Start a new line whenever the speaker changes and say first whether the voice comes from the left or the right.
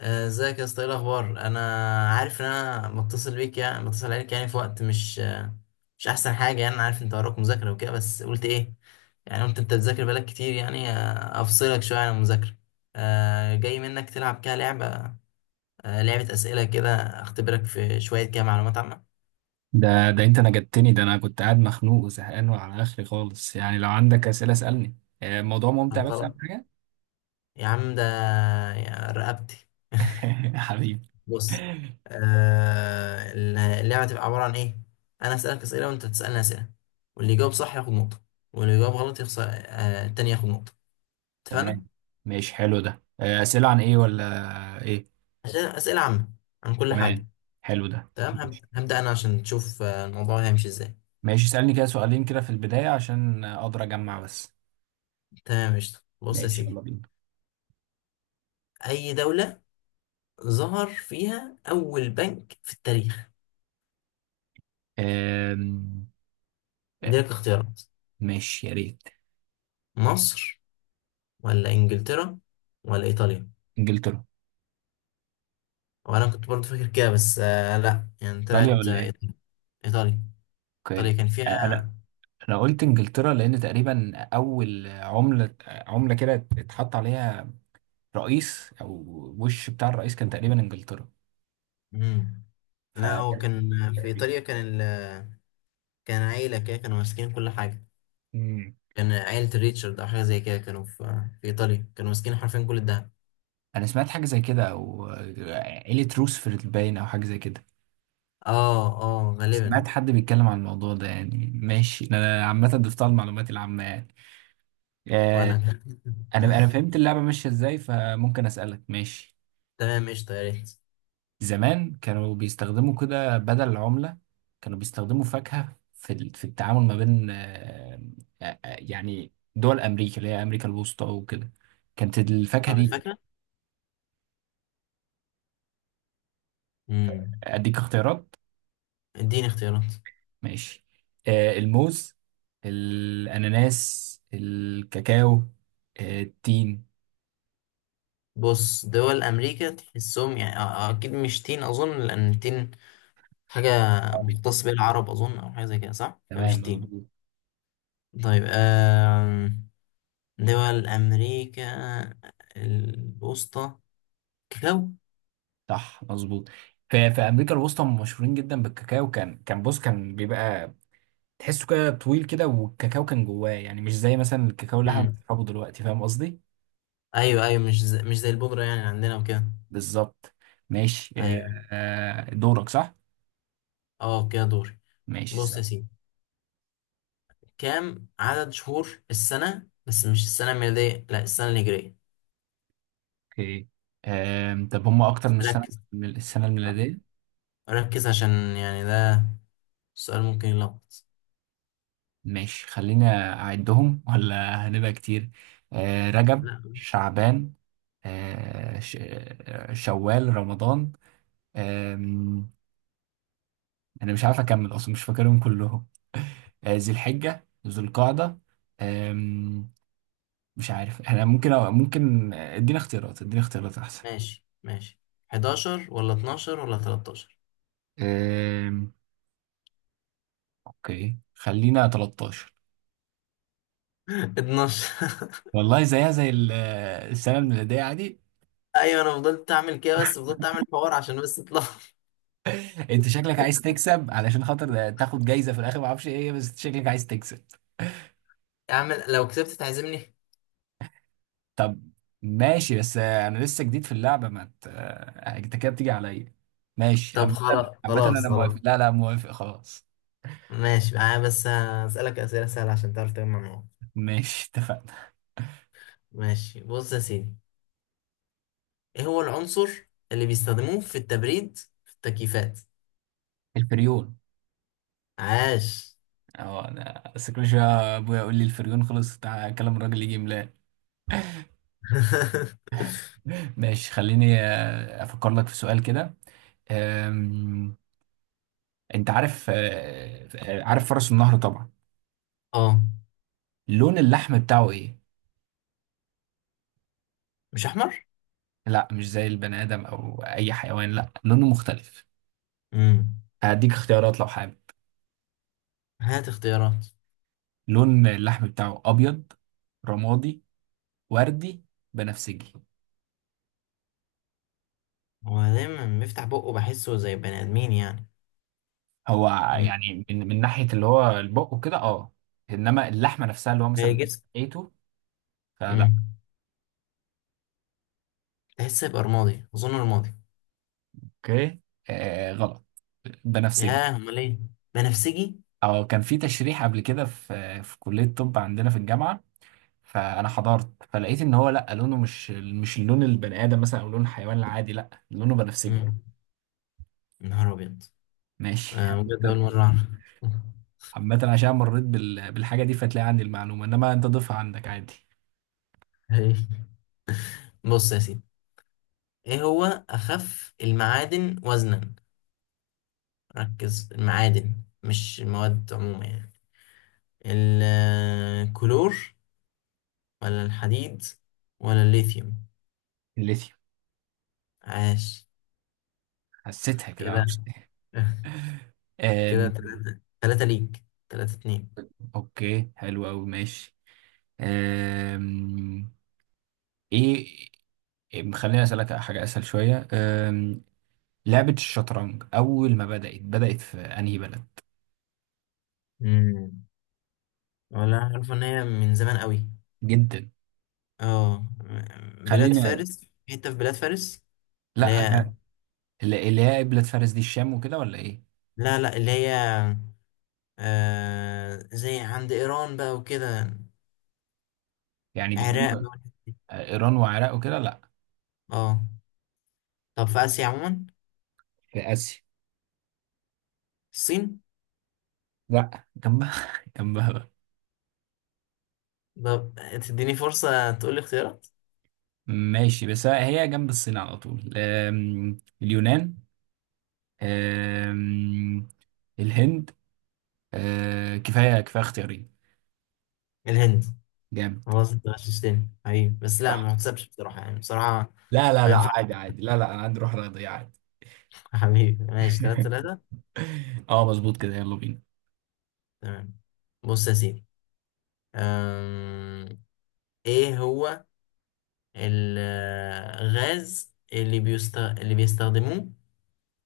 left: ازيك يا اسطى، ايه الاخبار؟ انا عارف ان متصل بيك، يعني متصل عليك يعني في وقت مش مش احسن حاجه. يعني انا عارف انت وراك مذاكره وكده، بس قلت ايه يعني، قلت انت بتذاكر بقالك كتير، يعني افصلك شويه عن المذاكره. جاي منك تلعب كده لعبه، لعبه اسئله كده، اختبرك في شويه كده معلومات عامه.
right: ده انت نجدتني. ده انا كنت قاعد مخنوق وزهقان وعلى اخري خالص، يعني لو عندك اسئله اسالني. الموضوع
left: طب
right: ممتع، بس
left: خلاص
right: اهم حاجه.
left: يا عم ده، يا رقبتي.
right: حبيبي.
left: بص. آه. اللعبة هتبقى عبارة عن إيه؟ أنا أسألك أسئلة وأنت تسألني أسئلة، واللي يجاوب صح ياخد نقطة، واللي يجاوب غلط يخسر، التاني ياخد نقطة.
right: تمام،
left: اتفقنا؟
right: ماشي، حلو ده. اسئله عن ايه ولا ايه؟
left: عشان أسئلة عامة عن كل
right: تمام،
left: حاجة.
right: حلو ده.
left: تمام.
right: ماشي
left: هبدأ أنا عشان تشوف الموضوع هيمشي إزاي.
right: ماشي، اسالني كده سؤالين كده في البدايه عشان اقدر اجمع بس.
left: تمام قشطة، بص يا
right: ماشي، يلا
left: سيدي.
right: بينا.
left: أي دولة ظهر فيها أول بنك في التاريخ؟
right: آم، آه،
left: عندي لك اختيارات:
right: ماشي يا ريت.
left: مصر، ولا إنجلترا، ولا إيطاليا؟
right: انجلترا.
left: وأنا كنت برضه فاكر كده، بس آه لأ، يعني
right: ايطاليا
left: طلعت
right: ولا ايه؟
left: إيطاليا. إيطاليا
right: اوكي.
left: كان فيها.
right: انا قلت انجلترا لان تقريبا اول عملة عملة كده اتحط عليها رئيس، او وش بتاع الرئيس، كان تقريبا انجلترا.
left: مم.
right: ف.
left: لا هو كان في إيطاليا، كان ال... كان عيلة كده كانوا ماسكين كل حاجة.
right: مم.
left: كان عيلة ريتشارد أو حاجة زي كده، كانوا في... في إيطاليا كانوا ماسكين حرفيا كل الدهب.
right: انا سمعت حاجة زي كده، او عيلة روزفلت باين او حاجة زي كده.
left: اه، اه غالبا.
right: سمعت حد بيتكلم عن الموضوع ده يعني. ماشي، انا عامة ضفتها المعلومات العامة يعني. آه،
left: وأنا كان.
right: انا فهمت اللعبة ماشية ازاي، فممكن اسألك. ماشي.
left: تمام قشطة، يا ريت.
right: زمان كانوا بيستخدموا كده بدل العملة، كانوا بيستخدموا فاكهة في التعامل ما بين، يعني دول أمريكا اللي هي أمريكا الوسطى وكده، كانت الفاكهة
left: عملت
right: دي.
left: فاكرة؟ مم.
right: أديك اختيارات.
left: اديني اختيارات.
right: ماشي. الموز، الأناناس، الكاكاو، التين.
left: بص، دول أمريكا تحسهم يعني أكيد مش تين أظن، لأن التين حاجة
right: أوي.
left: مختص بيها العرب أظن، أو حاجة زي كده، صح؟
right: تمام
left: فمش تين.
right: مظبوط.
left: طيب آه... دول أمريكا الوسطى، كاكاو.
right: صح مظبوط. في امريكا الوسطى هم مشهورين جدا بالكاكاو. كان بص، كان بيبقى تحسه كده طويل كده، والكاكاو كان جواه، يعني مش زي مثلا الكاكاو اللي احنا
left: مم.
right: بنشربه دلوقتي، فاهم قصدي؟
left: أيوة أيوة، مش زي البودرة يعني عندنا وكده.
right: بالظبط. ماشي.
left: أيوة.
right: دورك صح.
left: أه كده دوري.
right: ماشي،
left: بص يا
right: سأل.
left: سيدي، كام عدد شهور السنة؟ بس مش السنة الميلادية، لا السنة الهجرية.
right: اوكي. طب هم اكتر من السنه،
left: ركز.
right: من السنه
left: آه،
right: الميلاديه؟
left: ركز عشان يعني ده السؤال ممكن يلخبط.
right: ماشي، خلينا اعدهم ولا هنبقى كتير. رجب،
left: لا.
right: شعبان. شوال، رمضان. آم، انا مش عارف اكمل اصلا، مش فاكرهم كلهم. ذي الحجه، ذو القعده. مش عارف، احنا ممكن أو ممكن ادينا اختيارات، ادينا اختيارات احسن.
left: ماشي ماشي، 11 ولا 12 ولا 13؟
right: أم... اوكي، خلينا 13.
left: 12.
right: والله زيها زي السنه الميلاديه عادي.
left: ايوه، انا فضلت اعمل كده، بس فضلت اعمل حوار عشان بس اطلع.
right: انت شكلك عايز تكسب علشان خاطر تاخد جايزه في الاخر، ما اعرفش ايه هي، بس شكلك عايز تكسب.
left: اعمل لو كسبت تعزمني.
right: طب ماشي، بس انا لسه جديد في اللعبه، ما ت- انت كده بتيجي عليا. ماشي
left: طب
right: عامه.
left: خلاص
right: عامه انا
left: خلاص خلاص.
right: موافق، لا لا، موافق خلاص.
left: ماشي، انا بس هسألك أسئلة سهلة عشان تعرف تجمع نقط.
right: ماشي، اتفقنا.
left: ماشي، بص يا سيدي، ايه هو العنصر اللي بيستخدموه في التبريد في التكييفات؟
right: الفريون.
left: عاش.
right: اه، انا بس كل شويه ابويا يقول لي الفريون خلص تعالى، كلام الراجل يجي ملاها. ماشي، خليني افكر لك في سؤال كده. أم، انت عارف، عارف فرس النهر طبعا؟
left: اه.
right: لون اللحم بتاعه ايه؟
left: مش احمر.
right: لا، مش زي البني ادم او اي حيوان، لا لونه مختلف.
left: امم.
right: هديك اختيارات لو حابب.
left: هات اختيارات.
right: لون اللحم بتاعه ابيض، رمادي، وردي، بنفسجي؟
left: هو دايما بيفتح بقه، بحسه زي بني ادمين يعني.
right: هو،
left: امم.
right: يعني من ناحية اللي هو البق وكده اه، انما اللحمة نفسها اللي هو
left: باقي
right: مثلا
left: الجسم.
right: لقيته فلا.
left: امم. تحس يبقى رمادي، اظن رمادي.
right: اوكي. غلط. بنفسجي.
left: ياه، امال ايه؟ بنفسجي.
right: او كان في تشريح قبل كده في كلية طب عندنا في الجامعة، فانا حضرت فلقيت ان هو لا، لونه مش لون البني ادم مثلا او لون الحيوان العادي، لا لونه بنفسجي.
left: امم. نهار ابيض.
right: ماشي.
left: بجد اول مره
right: عامة عشان مريت بالحاجة دي، فتلاقي عندي المعلومة، انما انت ضيفها عندك عادي.
left: اعرف. بص يا سيدي، ايه هو اخف المعادن وزنا؟ ركز، المعادن مش المواد عموما يعني. الكلور، ولا الحديد، ولا الليثيوم؟
right: الليثيوم.
left: عاش.
right: حسيتها كده،
left: كده.
right: معرفش ليه.
left: كده
right: أم...
left: تلاتة تلاتة ليك، تلاتة اتنين.
right: اوكي، حلو قوي. ماشي. أم... ايه. خليني اسالك حاجة اسهل شوية. لعبة الشطرنج اول ما بدأت بدأت في انهي بلد؟
left: مم. ولا عارف ان هي من زمان قوي.
right: جدا.
left: اه. بلاد
right: خلينا،
left: فارس، حتة في بلاد فارس، اللي
right: لا
left: هي.
right: اللي هي قبلة فارس دي الشام وكده ولا ايه؟
left: لا لا، اللي هي آه زي عند ايران بقى وكده،
right: يعني بتدوم.
left: عراق بقى والحتة دي.
right: ايران وعراق وكده؟ لا.
left: اه. طب في آسيا عموما،
right: في اسيا.
left: الصين؟
right: لا جنبها، جنبها بقى.
left: طب تديني فرصة تقول لي اختيارات؟
right: ماشي، بس هي جنب الصين على طول. اليونان، آم، الهند، كفايه كفايه اختيارين.
left: الهند.
right: جامد.
left: خلاص انت غششتني حبيبي، بس لا
right: صح.
left: ما تحسبش بصراحة، يعني بصراحة
right: لا لا
left: ما
right: لا،
left: ينفعش.
right: عادي عادي، لا لا، انا عندي روح رياضيه عادي.
left: حبيبي ماشي، تلاتة تلاتة.
right: اه مظبوط كده، يلا بينا.
left: تمام، بص يا سيدي. أم... ايه هو الغاز اللي اللي بيستخدموه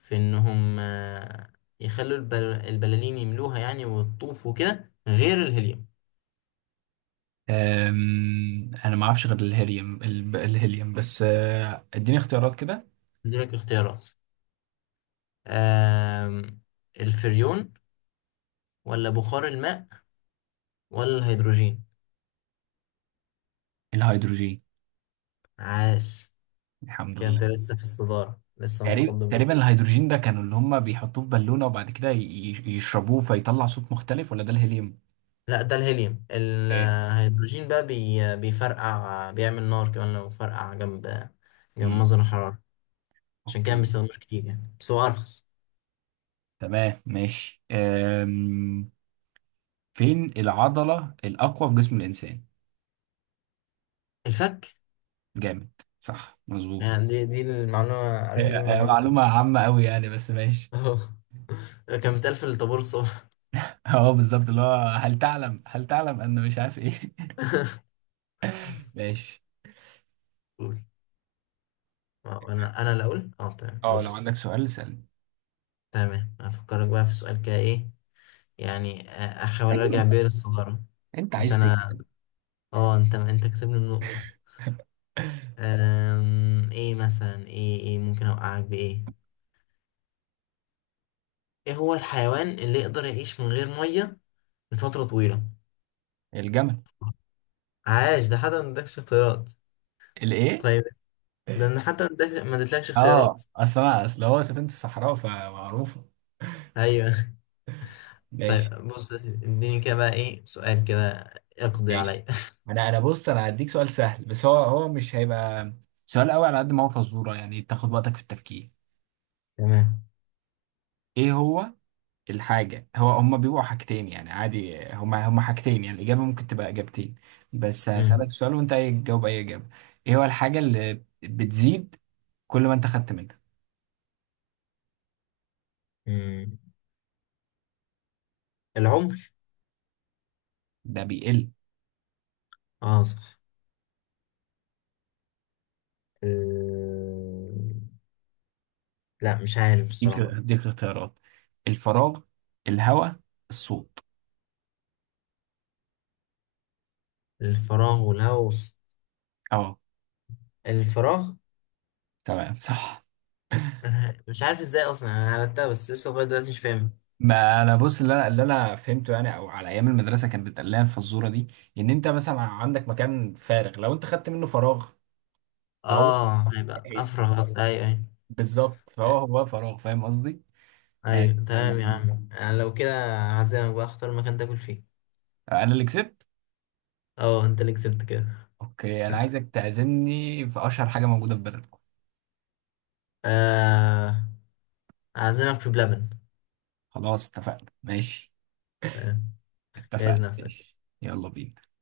left: في انهم يخلوا البلالين يملوها يعني ويطوفوا كده، غير الهيليوم؟
right: انا ما اعرفش غير الهيليوم، الهيليوم بس. اديني اختيارات كده.
left: اديلك اختيارات. أم... الفريون، ولا بخار الماء، ولا الهيدروجين؟
right: الهيدروجين.
left: عاش.
right: الحمد
left: كده انت
right: لله.
left: لسه في الصدارة، لسه
right: تقريبا
left: متقدم.
right: تقريبا الهيدروجين ده كانوا اللي هم بيحطوه في بالونة، وبعد كده يشربوه فيطلع صوت مختلف، ولا ده الهيليوم؟
left: لا ده الهيليوم،
right: ايه.
left: الهيدروجين بقى بيفرقع، بيعمل نار كمان لو فرقع جنب
right: امم.
left: مصدر الحرارة. عشان كده ما
right: اوكي
left: بيستخدموش كتير يعني، بس هو أرخص.
right: تمام ماشي. فين العضلة الأقوى في جسم الإنسان؟
left: الفك.
right: جامد. صح مظبوط.
left: يعني دي المعلومة، عارف دي
right: هي-
left: من
right: هي
left: منظر.
right: معلومة عامة أوي يعني، بس ماشي.
left: اهو. كان بيتقال في الطابور الصبح.
right: اه بالظبط، اللي هو هل تعلم، هل تعلم أن مش عارف إيه. ماشي.
left: قول. اه، انا اللي اقول اه. تمام،
right: اه، لو عندك
left: بص.
right: سؤال اسألني.
left: تمام، هفكرك بقى في سؤال كده، ايه يعني، احاول
right: ايوه،
left: ارجع
right: انت
left: بيا للصدارة،
right: انت عايز
left: عشان
right: تكسب.
left: اه، انت كسبني النقطة. أم... ايه مثلا، ايه ممكن اوقعك بايه؟ ايه هو الحيوان اللي يقدر يعيش من غير مية لفترة طويلة؟
right: الجمل.
left: عاش. ده حتى ما ادكش اختيارات.
right: الايه؟
left: طيب، ده انا حتى ما ادكش، ما ادتلكش اختيارات.
right: اه، اصل انا اصل هو سفينة الصحراء، فمعروفة.
left: ايوه.
right: ماشي.
left: طيب بص يا سيدي، اديني كده بقى ايه سؤال كده، اقضي
right: ماشي،
left: عليا.
right: انا بص، انا هديك سؤال سهل، بس هو مش هيبقى سؤال قوي، على قد ما هو فزورة يعني، تاخد وقتك في التفكير.
left: تمام.
right: ايه هو الحاجة، هو هما بيبقوا حاجتين يعني عادي، هما حاجتين يعني، الإجابة ممكن تبقى إجابتين. بس
left: مم.
right: هسألك سؤال وانت هتجاوب أي إجابة. ايه هو الحاجة اللي بتزيد كل ما انت خدت منها؟
left: مم. العمر.
right: ده بيقل.
left: اه صح. أه، لا مش عارف
right: هديك
left: بصراحة.
right: هديك اختيارات. الفراغ، الهواء، الصوت.
left: الفراغ والهوس.
right: اه
left: الفراغ.
right: تمام صح.
left: أنا مش عارف ازاي اصلا انا عملتها، بس لسه لغايه دلوقتي مش فاهم.
right: ما انا بص، اللي انا فهمته يعني، او على ايام المدرسه كانت بتقال لنا الفزوره دي، ان انت مثلا عندك مكان فارغ، لو انت خدت منه فراغ، فهو
left: اه هيبقى
right: هيس-
left: افرغ. ايوه ايوه.
right: بالظبط، فهو هو فراغ، فاهم قصدي؟ يعني.
left: ايوه تمام يا عم، انا لو كده هعزمك بقى، اختار مكان تاكل فيه.
right: انا اللي كسبت.
left: اه انت اللي كسبت كده.
right: اوكي، انا عايزك تعزمني في اشهر حاجه موجوده في بلدكم.
left: آه، هعزمك في بلبن.
right: خلاص اتفقنا ماشي.
left: تمام، جهز
right: اتفقنا
left: نفسك.
right: ماشي، يلا بينا.